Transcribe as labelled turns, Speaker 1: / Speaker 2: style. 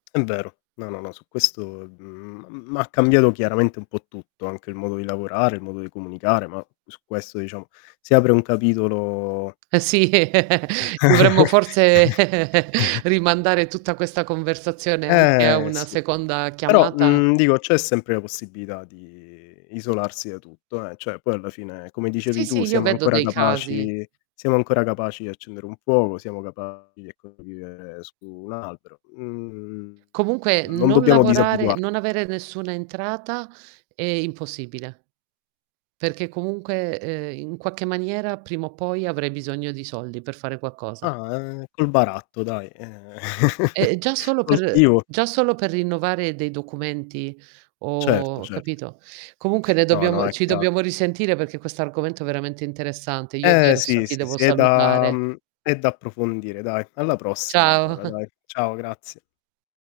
Speaker 1: È vero. No, no, no, su questo, mhmm, m m'ha cambiato chiaramente un po' tutto, anche il modo di lavorare, il modo di comunicare, ma su questo diciamo si apre un capitolo
Speaker 2: Ehm, sì, dovremmo forse rimandare tutta questa conversazione anche a
Speaker 1: Eh,
Speaker 2: una
Speaker 1: sì.
Speaker 2: seconda
Speaker 1: Però,
Speaker 2: chiamata
Speaker 1: mhmm, dico, c'è sempre la possibilità di isolarsi da tutto, eh. Cioè, poi alla fine, come dicevi
Speaker 2: Sì,
Speaker 1: tu,
Speaker 2: sì, io
Speaker 1: siamo
Speaker 2: vedo
Speaker 1: ancora
Speaker 2: dei casi.
Speaker 1: capaci siamo ancora capaci di accendere un fuoco, siamo capaci, ecco, di vivere su un albero. Mhmm,
Speaker 2: Comunque
Speaker 1: non
Speaker 2: non
Speaker 1: dobbiamo
Speaker 2: lavorare
Speaker 1: disabituar
Speaker 2: non avere nessuna entrata è impossibile, perché comunque, ehm, in qualche maniera, prima o poi, avrai bisogno di soldi per fare qualcosa.
Speaker 1: Ah, ehm, col baratto dai, ehm,
Speaker 2: Ehm, eh, già solo per
Speaker 1: coltivo
Speaker 2: già solo per rinnovare dei documenti
Speaker 1: Certo,
Speaker 2: o
Speaker 1: cert
Speaker 2: capito? Comunque ne
Speaker 1: No, no,
Speaker 2: dobbiamo
Speaker 1: è
Speaker 2: ci
Speaker 1: chiaro.
Speaker 2: dobbiamo risentire perché questo argomento è veramente interessante. Io
Speaker 1: Ehm,
Speaker 2: adesso
Speaker 1: sì,
Speaker 2: ti
Speaker 1: sì,
Speaker 2: devo
Speaker 1: sì, è da
Speaker 2: salutare.
Speaker 1: mhmm, è da approfondire, dai. Alla prossima
Speaker 2: Ciao.
Speaker 1: allora, dai. Ciao, grazie.